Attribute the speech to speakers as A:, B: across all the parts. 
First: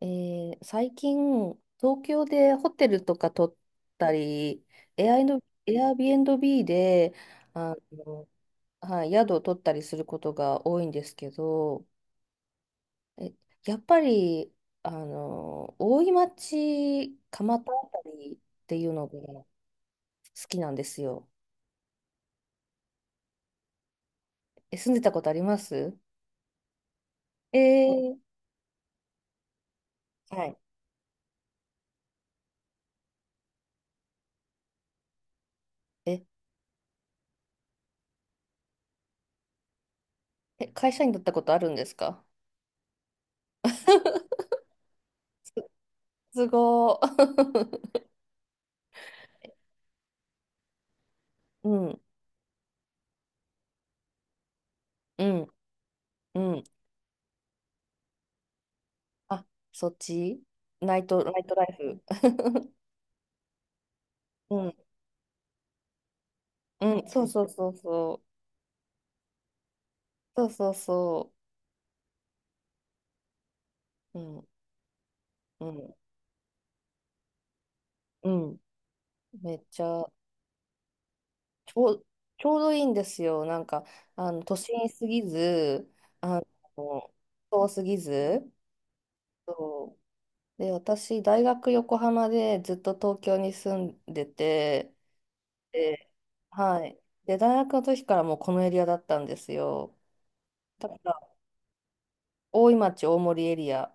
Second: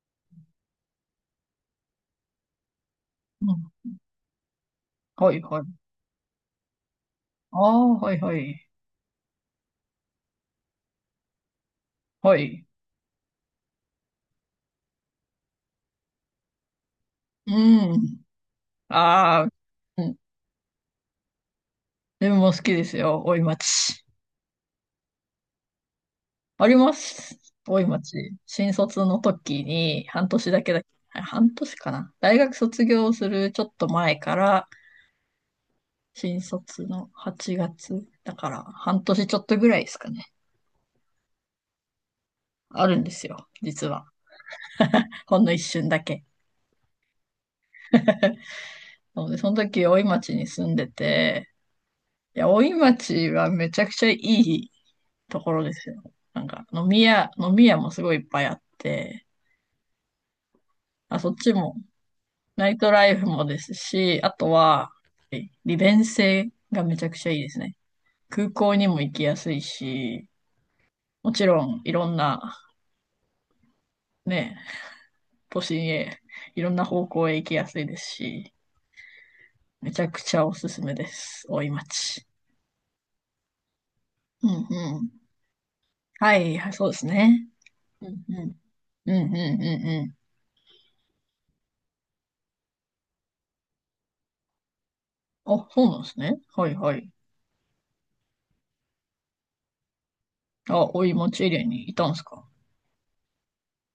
A: 最近、東京でホテルとか取
B: う
A: っ
B: ん。
A: たり、エアイ
B: はい
A: の、
B: は
A: エ
B: い。
A: アビーンビーで、
B: あ
A: あ
B: あ、はい
A: の、
B: はい。
A: はい、宿を取ったりすることが多いんですけど、
B: はい。
A: え、やっぱり、大井町、
B: う
A: 蒲田あた
B: ん。
A: りっていうのが
B: あ
A: 好
B: あ、うん。
A: きなんですよ。
B: 自分も好きですよ。大井町。
A: 住んでたことあります？
B: あります。
A: え
B: 大井町。
A: ー
B: 新卒の時に半
A: は
B: 年
A: い。
B: だけだ、あ半年かな。大学卒業するちょっと前から、
A: え、
B: 新卒の8月だから半年ちょっとぐらいですかね。
A: 会社員だったことあるんですか？
B: あるんですよ。実は。ほんの一瞬だけ。
A: すごー。
B: なので、その時大井町に住んでて、
A: うん、
B: いや、大井町はめちゃくちゃいい
A: う
B: と
A: ん、
B: ころですよ。
A: う
B: なん
A: ん。
B: か、飲み屋もすごいいっぱいあって、
A: あ、そっちナイ
B: あ、
A: ト、
B: そ
A: ナ
B: っ
A: イ
B: ち
A: トライ
B: も、
A: フ。
B: ナ イトライフもですし、あと
A: うん、
B: は、利便性が
A: う
B: めち
A: ん、
B: ゃく
A: そう
B: ちゃいい
A: そう
B: です
A: そう
B: ね。
A: そう。
B: 空港にも行きやすいし、
A: そうそう
B: も
A: そ
B: ちろん、いろんな、
A: う。うん、
B: ね、都
A: う
B: 心
A: ん、
B: へ、いろんな方向へ行きやすいです
A: う
B: し、
A: ん。めっち
B: めち
A: ゃ、
B: ゃくちゃおすすめです。大井
A: ちょう、
B: 町。
A: ちょうどいいんですよ。なんか、
B: うん
A: 都心
B: う
A: す
B: ん。
A: ぎず、
B: は
A: あ
B: い、はいそうです
A: の、
B: ね。
A: 遠すぎ
B: うんう
A: ず。
B: ん。うんうん
A: そ
B: うんう
A: う。で、私、大学横浜でずっと東京に住んでて、
B: ん。あ、そうなんで
A: で、
B: すね。はい
A: は
B: は
A: い。
B: い。
A: で、大学の時からもうこのエリアだったんですよ。
B: あ、
A: だか
B: 大井
A: ら、
B: 町エリアにいたんですか？
A: 大井町、大森エリア。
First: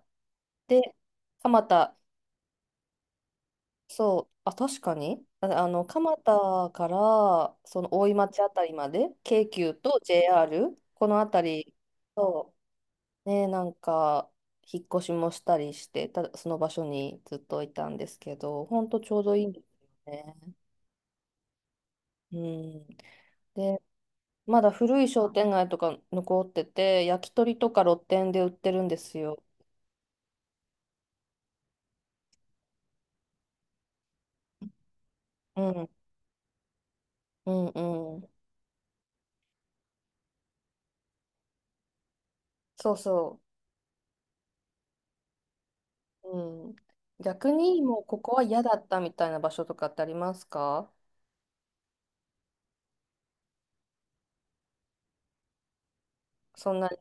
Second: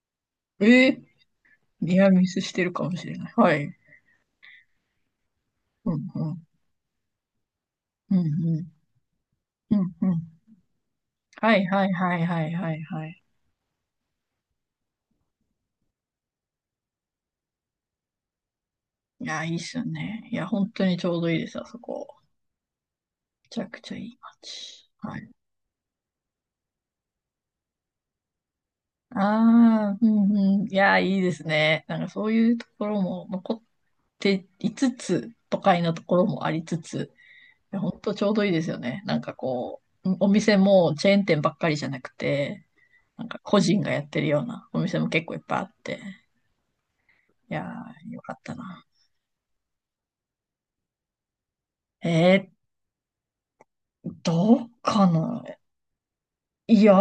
B: え
A: で、
B: ー、
A: 蒲田、
B: ニアミスしてるかもしれない。はい。
A: そう、あ、確かに、あ、
B: うん、
A: 蒲
B: うん。
A: 田から、その大井
B: うん、う
A: 町あたりま
B: ん。
A: で、京急
B: うん、
A: と
B: うん。
A: JR、このあた
B: はい、
A: り、
B: はい、はい、は
A: そ
B: い、はい、はい。
A: う、ね、なんか、引っ越しもしたりして、その場所にずっといたんですけど、ほんとちょう
B: い
A: どい
B: や、
A: い
B: い
A: ん
B: いっ
A: です
B: すよ
A: よ
B: ね。いや、
A: ね。
B: 本当にちょうどいいです、あそこ。
A: うん。
B: めちゃく
A: で、
B: ちゃいい
A: まだ
B: 街。
A: 古い
B: は
A: 商
B: い。
A: 店街とか残ってて、焼き鳥とか露店で売ってるんですよ。
B: ああ、うん、うん。いや、いいですね。なんかそういうところも残っていつつ、都
A: う
B: 会
A: ん、
B: のところもありつつ、
A: うん、
B: いや、本当
A: う
B: ち
A: ん。
B: ょうどいいですよね。なんかこう、お店もチェーン店ばっかりじゃなくて、
A: そう
B: なんか
A: そう。
B: 個人がやってるようなお店も結構いっぱいあって。
A: うん。逆
B: いや
A: にもう
B: ー、
A: こ
B: よ
A: こ
B: かっ
A: は
B: た
A: 嫌だ
B: な。
A: ったみたいな場所とかってありますか？
B: えー、どうかな？
A: そん
B: い
A: な
B: や、
A: に、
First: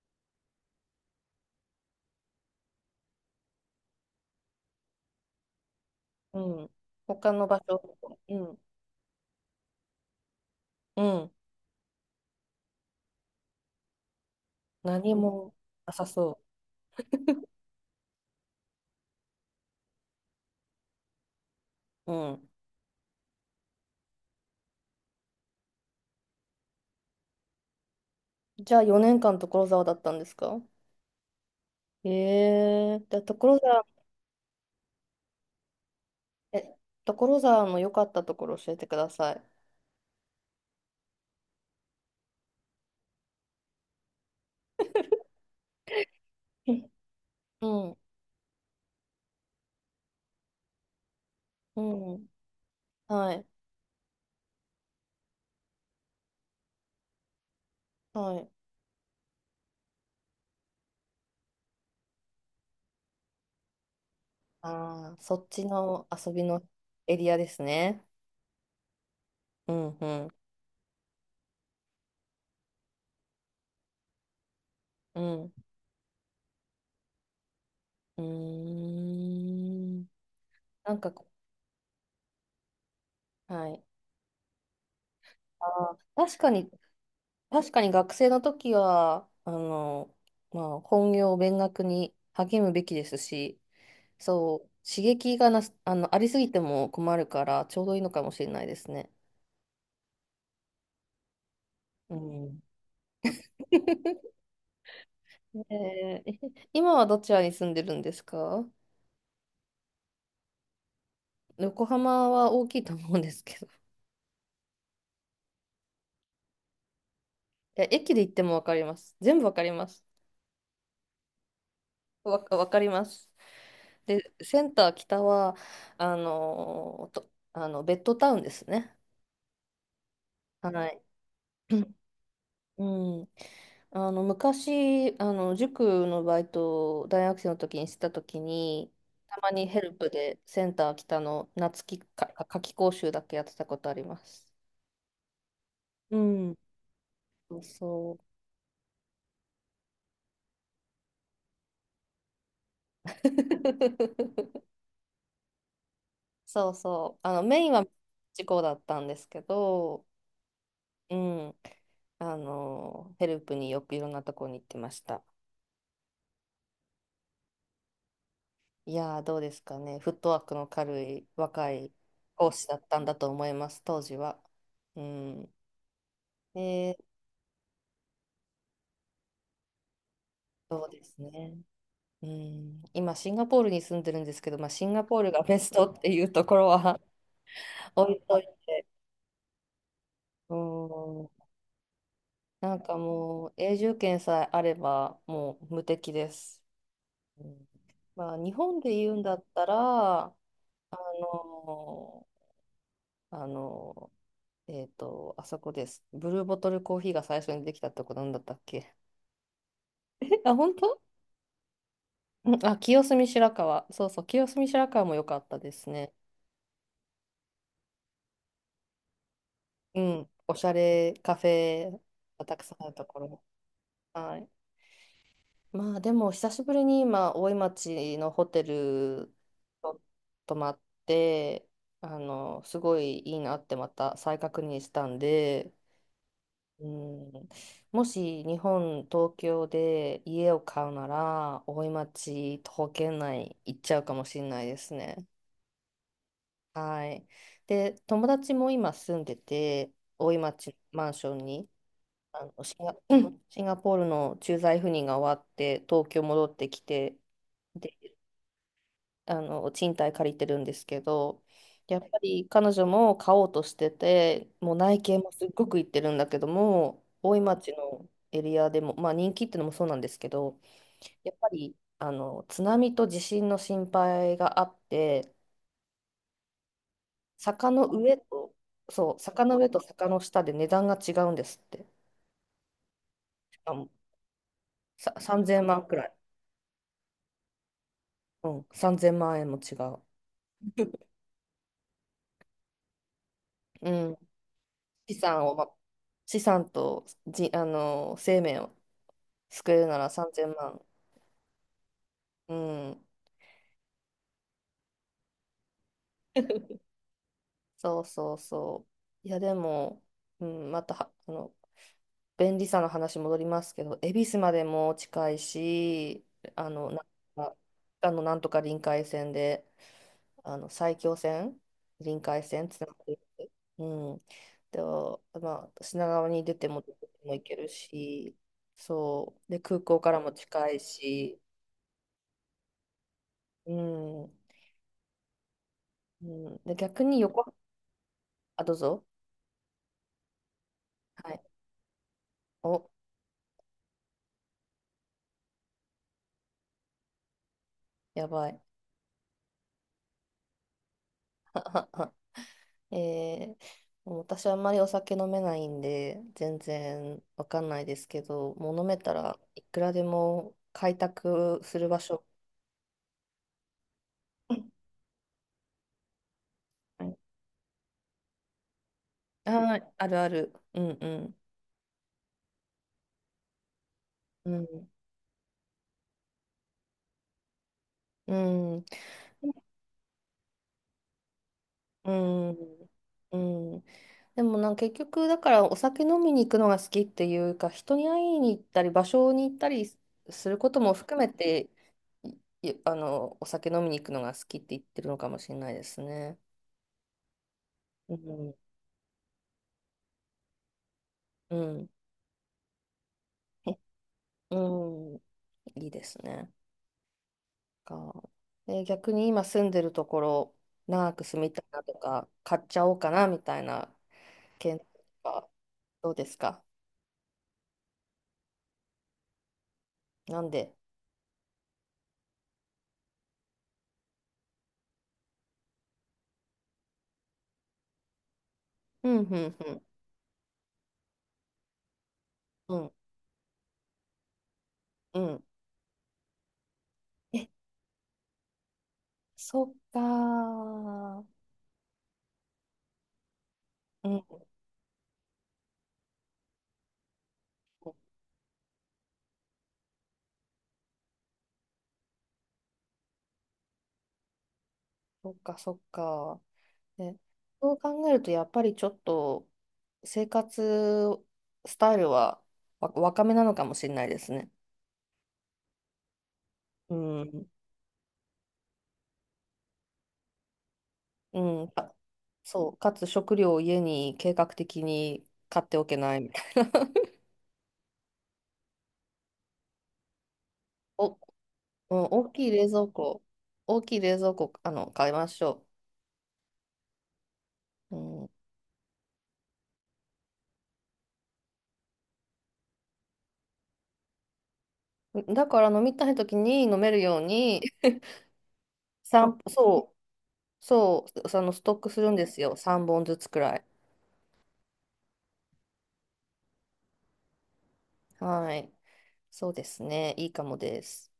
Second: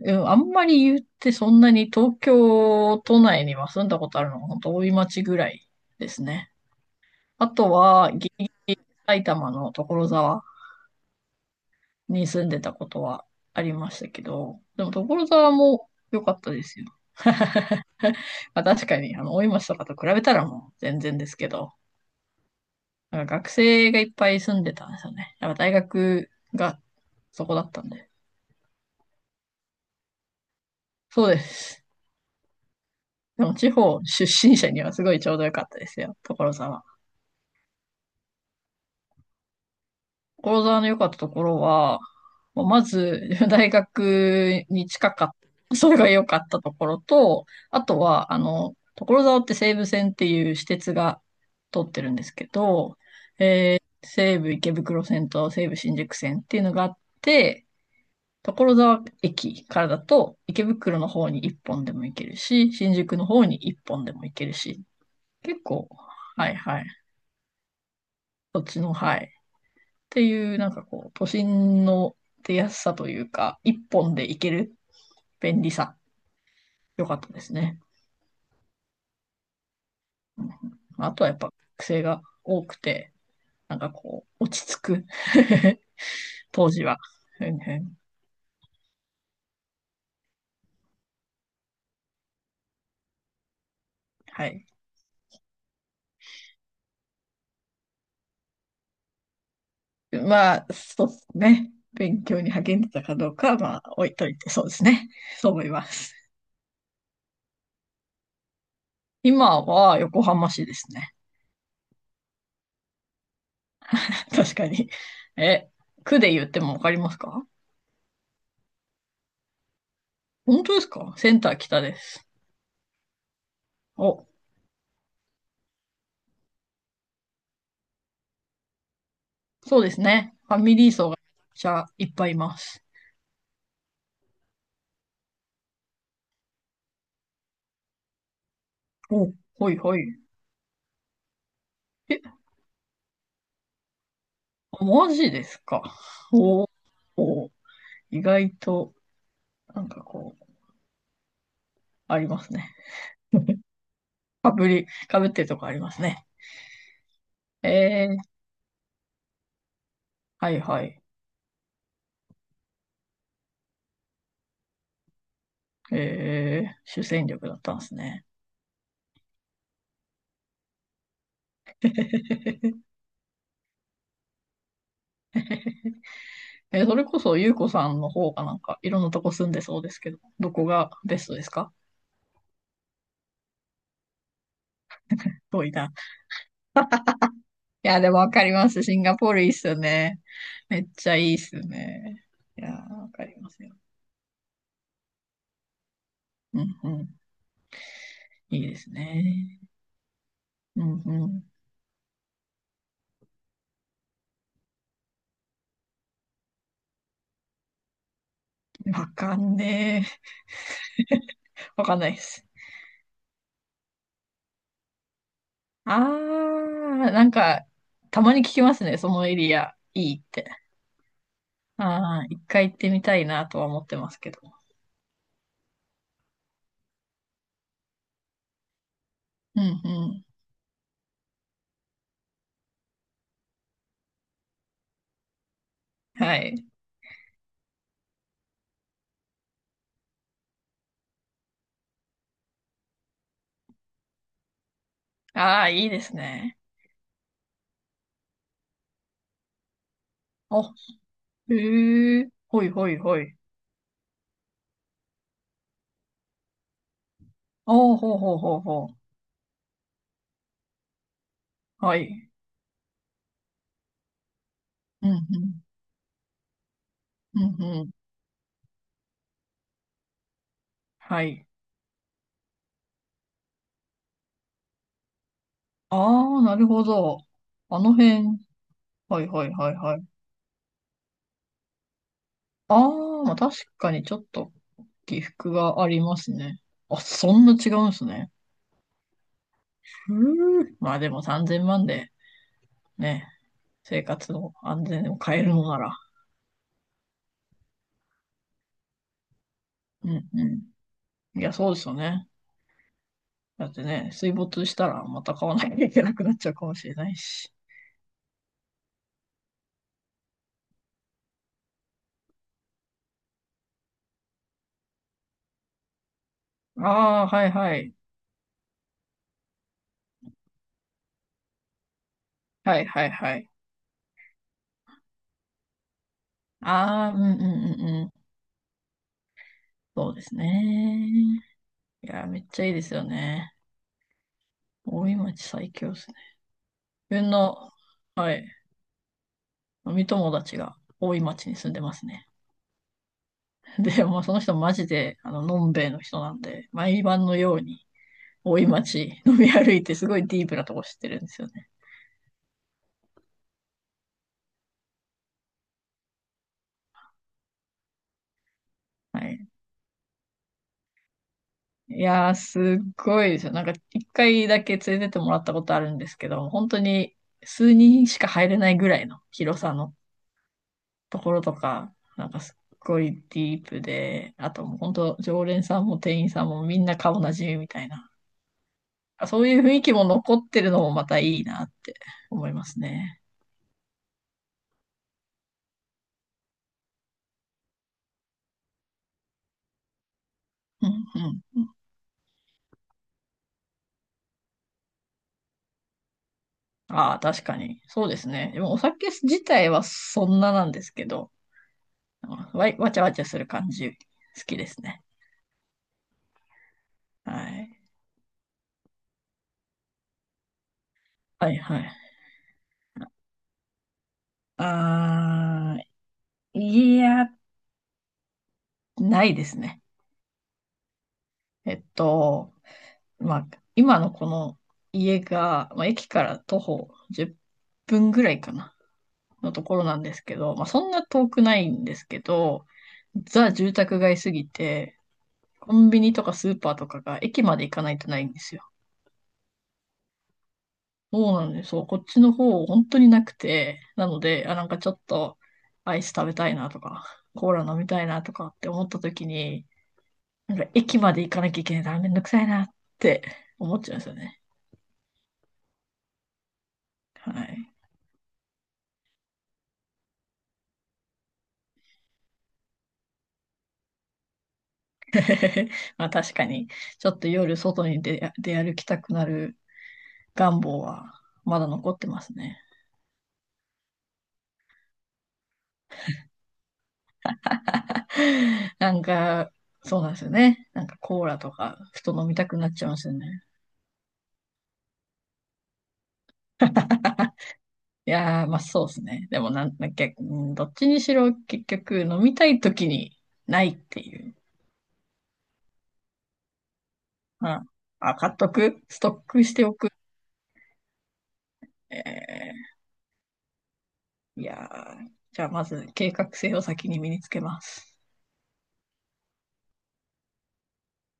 B: うんあんまり言って、そんなに東京都内には住んだことあるのは本当大井町ぐらいです
A: う
B: ね。
A: ん。他の
B: あ
A: 場
B: と
A: 所と
B: は、
A: か、
B: ギ
A: う
B: リギリ
A: ん。
B: 埼玉の所沢
A: うん。
B: に住んでたことはありましたけど、でも
A: 何
B: 所沢
A: も
B: も
A: なさ
B: 良か
A: そ
B: ったですよ。まあ確かに、あの、大井町とかと比べたらもう全然ですけど、
A: う。うん。
B: なんか学生がいっぱい住んでたんですよね。やっぱ大学がそこだったんで。
A: じゃあ4年間所沢だったんですか？
B: そうです。
A: ええー、じゃあ
B: でも
A: 所
B: 地
A: 沢、
B: 方出身者にはすごいちょうど良かったですよ、所
A: え、
B: 沢。
A: 所沢の良かったところ教えてください。
B: 所沢の良かったところは、もうまず 大学に近かった。それが良かったとこ ろと、
A: う
B: あ
A: ん。
B: とは、あの、所沢って西武線っていう私鉄が通
A: う
B: ってる
A: ん。う
B: んで
A: ん、
B: すけど、
A: はい。
B: 西武池袋線と西武新宿線っていうのがあって、
A: はい。
B: 所沢駅からだと池袋の方に1本でも行けるし、新宿の方に1本でも行けるし、
A: ああ、そっ
B: 結
A: ち
B: 構、
A: の遊び
B: はい
A: の
B: はい、
A: エリアですね。
B: そっちの、はい、
A: うんう
B: て
A: ん。
B: いう、なんかこう、都心の出やすさというか、一本で行ける
A: うん。
B: 便利さ、良かったですね。
A: うーん。
B: うん、
A: なんか、
B: あとはやっぱ癖が多くて、
A: は
B: なん
A: い。
B: かこう、落ち着く。
A: あ ー、確かに、
B: 当時は。うん
A: 確
B: う
A: かに
B: ん、
A: 学生の時は、まあ、本業、勉学に励むべきですし、
B: は
A: そ
B: い。
A: う、刺激がなす、あの、ありすぎても困るから、ちょうどいいのかもしれないですね。
B: まあ、そうですね。
A: う
B: 勉強に
A: ん。
B: 励んでたかどうかは、まあ、置いとい て、そうですね。そう思います。
A: 今はどちらに住んでるんですか？
B: 今は横浜市ですね。
A: 横浜は大きいと思うんですけど。い
B: 確かに。え、区で言ってもわかりますか？
A: や、駅で行ってもわかります。全部わかります。
B: 本当ですか？センター北です。
A: わかります。
B: お、
A: で、センター北は、あのと、あの、ベッドタウンですね。
B: そうですね。ファミ
A: は
B: リー
A: い。
B: 層がめちゃ いっぱいいま
A: う
B: す。
A: ん。昔、塾のバイトを大学生の時にしてた時に、
B: お、
A: たまに
B: ほい
A: ヘル
B: ほ
A: プ
B: い。
A: でセンター北の夏期
B: え、
A: かか夏期講習だけやってたことあります。
B: マジですか。
A: うん。
B: おお、
A: そうそ
B: 意
A: う。
B: 外と、なんかこう、ありますね。かぶ り、かぶってるとこありますね。
A: そうそう。メイ
B: え
A: ンは
B: ー、
A: 事故だったんですけど、
B: はいはい。
A: うん。ヘルプによくいろんなとこに行ってました。
B: えー、主戦力だったんですね。
A: いやー、どうですかね。フットワークの軽い若い講師だったんだと思います、当時は。うん。
B: えー、そ
A: で、
B: れこそ、ゆうこさんの方がなんか、いろんなとこ住んでそうですけど、どこ
A: そう
B: が
A: です
B: ベストです
A: ね。
B: か？
A: うん、今、シンガポールに住んでるんですけど、まあ、シンガポールがベ
B: 遠
A: ス
B: い
A: ト
B: な。
A: っていうところは
B: い や、で
A: 置
B: も
A: い
B: わ
A: とい
B: かります。
A: て、
B: シンガポールいいっすよね。
A: う
B: めっちゃ
A: ん、
B: いいっすよね。いやー、
A: なんか
B: わかり
A: も
B: ま
A: う、
B: すよ。
A: 永住権さえあれば、もう無敵で
B: う
A: す。
B: んうん。
A: うん、まあ、日
B: いいで
A: 本で
B: す
A: 言うんだっ
B: ね。
A: たら、
B: うんうん。
A: の、あのあそこです。ブルーボトルコーヒーが最初にできたとこなんだったっけ？
B: わかんね え。
A: あ、本当？
B: わかんないです。
A: うん、あ、清澄白河。そうそう、清澄白河も良かったです
B: あ
A: ね。
B: ー、なんか、たまに聞きますね、そのエリア、
A: う
B: いいっ
A: ん、
B: て。
A: おしゃれカフェ
B: あー、一
A: がたく
B: 回行
A: さ
B: っ
A: んあ
B: て
A: る
B: み
A: と
B: た
A: こ
B: い
A: ろ。
B: なとは思ってますけ
A: は
B: ど。
A: い。まあでも、久しぶりに今、大井町のホテル
B: うん
A: と
B: うん。
A: 泊まって、すごいいいなってまた再確認したんで、
B: はい。
A: うん、もし日本、東京で家を買うなら、大井町、徒歩圏内行っちゃうかもしれないですね。
B: あー、いいですね。
A: はい。で、友達も今住んでて、大井
B: お、
A: 町マンションに、
B: へえ、
A: あ
B: ほ
A: の
B: い
A: シン
B: ほ
A: ガ、
B: いほい。
A: シンガポールの駐在赴任が終わって、東京戻ってきて、
B: おー、
A: で
B: ほうほうほうほう。
A: 賃貸借りてるんですけど、
B: は
A: やっぱ
B: い。
A: り彼女も買おうとしてて、もう内
B: うんう
A: 見もすっ
B: ん。
A: ごく行ってるんだけども、大井
B: うん
A: 町
B: うん。
A: のエリアでも、まあ、人気ってのもそうなんですけど、
B: は
A: やっ
B: い。
A: ぱり津波と地震の心配があって、
B: あー、なるほど。
A: 坂
B: あ
A: の
B: の
A: 上
B: 辺。
A: と、そう、
B: はい
A: 坂
B: はい
A: の上
B: はい
A: と
B: はい。
A: 坂の下で値段が違うんですって。
B: ああ、まあ確
A: しかも
B: かにちょっと
A: さ
B: 起伏
A: 3000
B: が
A: 万
B: あ
A: く
B: り
A: らい。
B: ますね。あ、そんな違うんですね。
A: うん、3000万円も違う。
B: ふう、まあ でも3000万でね、
A: う
B: 生
A: ん、
B: 活の安全
A: 資
B: を変え
A: 産
B: る
A: を、
B: の
A: ま、
B: なら。
A: 資産とじ、あの生命を作れるな
B: う
A: ら
B: ん
A: 3000
B: う
A: 万。
B: ん。いや、そうですよね。
A: うん。
B: だってね、水没したらまた買わなきゃいけなくなっちゃうかもしれないし。
A: そうそうそう。いや、でも、うん、または、便利さの話戻りますけど、恵比寿までも近いし、なん
B: ああ、はい
A: か、
B: はい。
A: なんとか臨海線で、埼京線、臨海線
B: は
A: つ
B: い
A: ながっ
B: はい
A: て
B: はい。
A: る。うん。で、まあ、品川に出ても、ど
B: あ
A: こ
B: あ、うん
A: でも
B: うん
A: 行ける
B: うんうん。
A: し、そう。で、空港か
B: そう
A: ら
B: で
A: も
B: す
A: 近い
B: ね。
A: し、
B: いや、めっちゃいいですよね。
A: うん。
B: 大井町最強ですね。
A: うん、で、逆に
B: 自分
A: 横、
B: の、はい。
A: あ、どうぞ。
B: 飲み友達が多い
A: はい。
B: 町に住んでますね。
A: お、
B: で、もうその人マジで、あの、のんべえの人なんで、毎晩のように
A: やばい。
B: 大井町飲み歩いてすごいディープなとこ知ってるんですよね。
A: えー、もう私あんまりお酒飲めないんで、全然わかんないですけど、もう飲めた
B: は
A: ら
B: い。
A: いくらでも開拓する場
B: い
A: 所。
B: やー、すっごいですよ。なんか一回だけ連れてってもらったことあるんですけど、本当
A: うん、は
B: に
A: い、
B: 数人しか入れないぐらいの広さ
A: あー、
B: の
A: あるある。うんう
B: とこ
A: ん。
B: ろとか、なんかすっごいディープで、
A: う
B: あと、もう
A: ん。
B: 本当、常連さんも店員さんもみんな顔なじみみたいな。
A: うん。
B: あ、そういう雰囲気も残ってるのもまたいいなって
A: う
B: 思
A: ん、
B: いますね。
A: うん。でもなんか結局だからお酒飲みに行くのが好きっていうか人に会いに行ったり場所に行ったりすること
B: うん
A: も含
B: う
A: め
B: んう
A: て
B: ん。
A: いい、お酒飲みに行くのが好きって言ってるのかもしれないですね。
B: ああ、確かに。そう
A: う
B: ですね。
A: ん、
B: でもお酒自体はそんななんですけど、
A: うん、
B: わちゃわちゃする感じ、好
A: う
B: きですね。
A: ん、いいですね。
B: はい。
A: か、逆に今住んでるところ長く住
B: は
A: み
B: い
A: たい
B: は
A: な
B: い。
A: とか買っちゃおうかなみたいな検討とか
B: ああ、
A: どうですか？
B: いや、ないですね。
A: なんで？
B: えっと、まあ、今のこの家が、まあ、駅から徒歩10分ぐらいかな。
A: うんう
B: の
A: ん
B: と
A: う
B: こ
A: ん
B: ろなんですけど、まあ、そんな遠くないんですけど、
A: うん
B: ザ住宅街すぎて、
A: うん、
B: コンビニとかスーパーとかが駅まで行かないとないんですよ。
A: そっか
B: そう
A: ー。
B: なんです。そう、こっちの方本当になくて、な
A: う
B: の
A: ん、
B: で、あ、なんかちょっとアイス食べたいなとか、コーラ飲みたいなとかって思った時に、なんか駅まで行かなきゃいけないからめんどくさいなって思っちゃうんですよね。
A: そっかそっか。ね、
B: はい。
A: そう考えると、やっぱりちょっと生活スタイルは若めなのかもしれないですね。
B: まあ確かに、
A: う
B: ちょっと
A: ん、
B: 夜外に出歩きたくなる願望はま
A: う
B: だ
A: ん、
B: 残ってますね。
A: そう、かつ食料を家に計画的に買っておけないみたいな。
B: なんか、そうなんですよね。なんか
A: お、うん、
B: コーラとか、ふと飲
A: 大
B: みた
A: きい
B: く
A: 冷
B: なっち
A: 蔵
B: ゃいますよ
A: 庫、
B: ね。
A: 大きい冷蔵庫、買いましょう。
B: い
A: う
B: やー、まあそうですね。でもなんだっけ、うん、どっちにしろ結局飲みたい時にないっていう。
A: ん、だから飲みたい時に飲めるよう
B: ま
A: に、
B: あ、あ、買っとく、ス トックしておく。
A: そうそう、そのストックするんですよ。
B: え
A: 3本ずつくらい。
B: ー、いやー、じゃあまず計画性を先に身につけます。
A: はい。そうですね。いいかもです。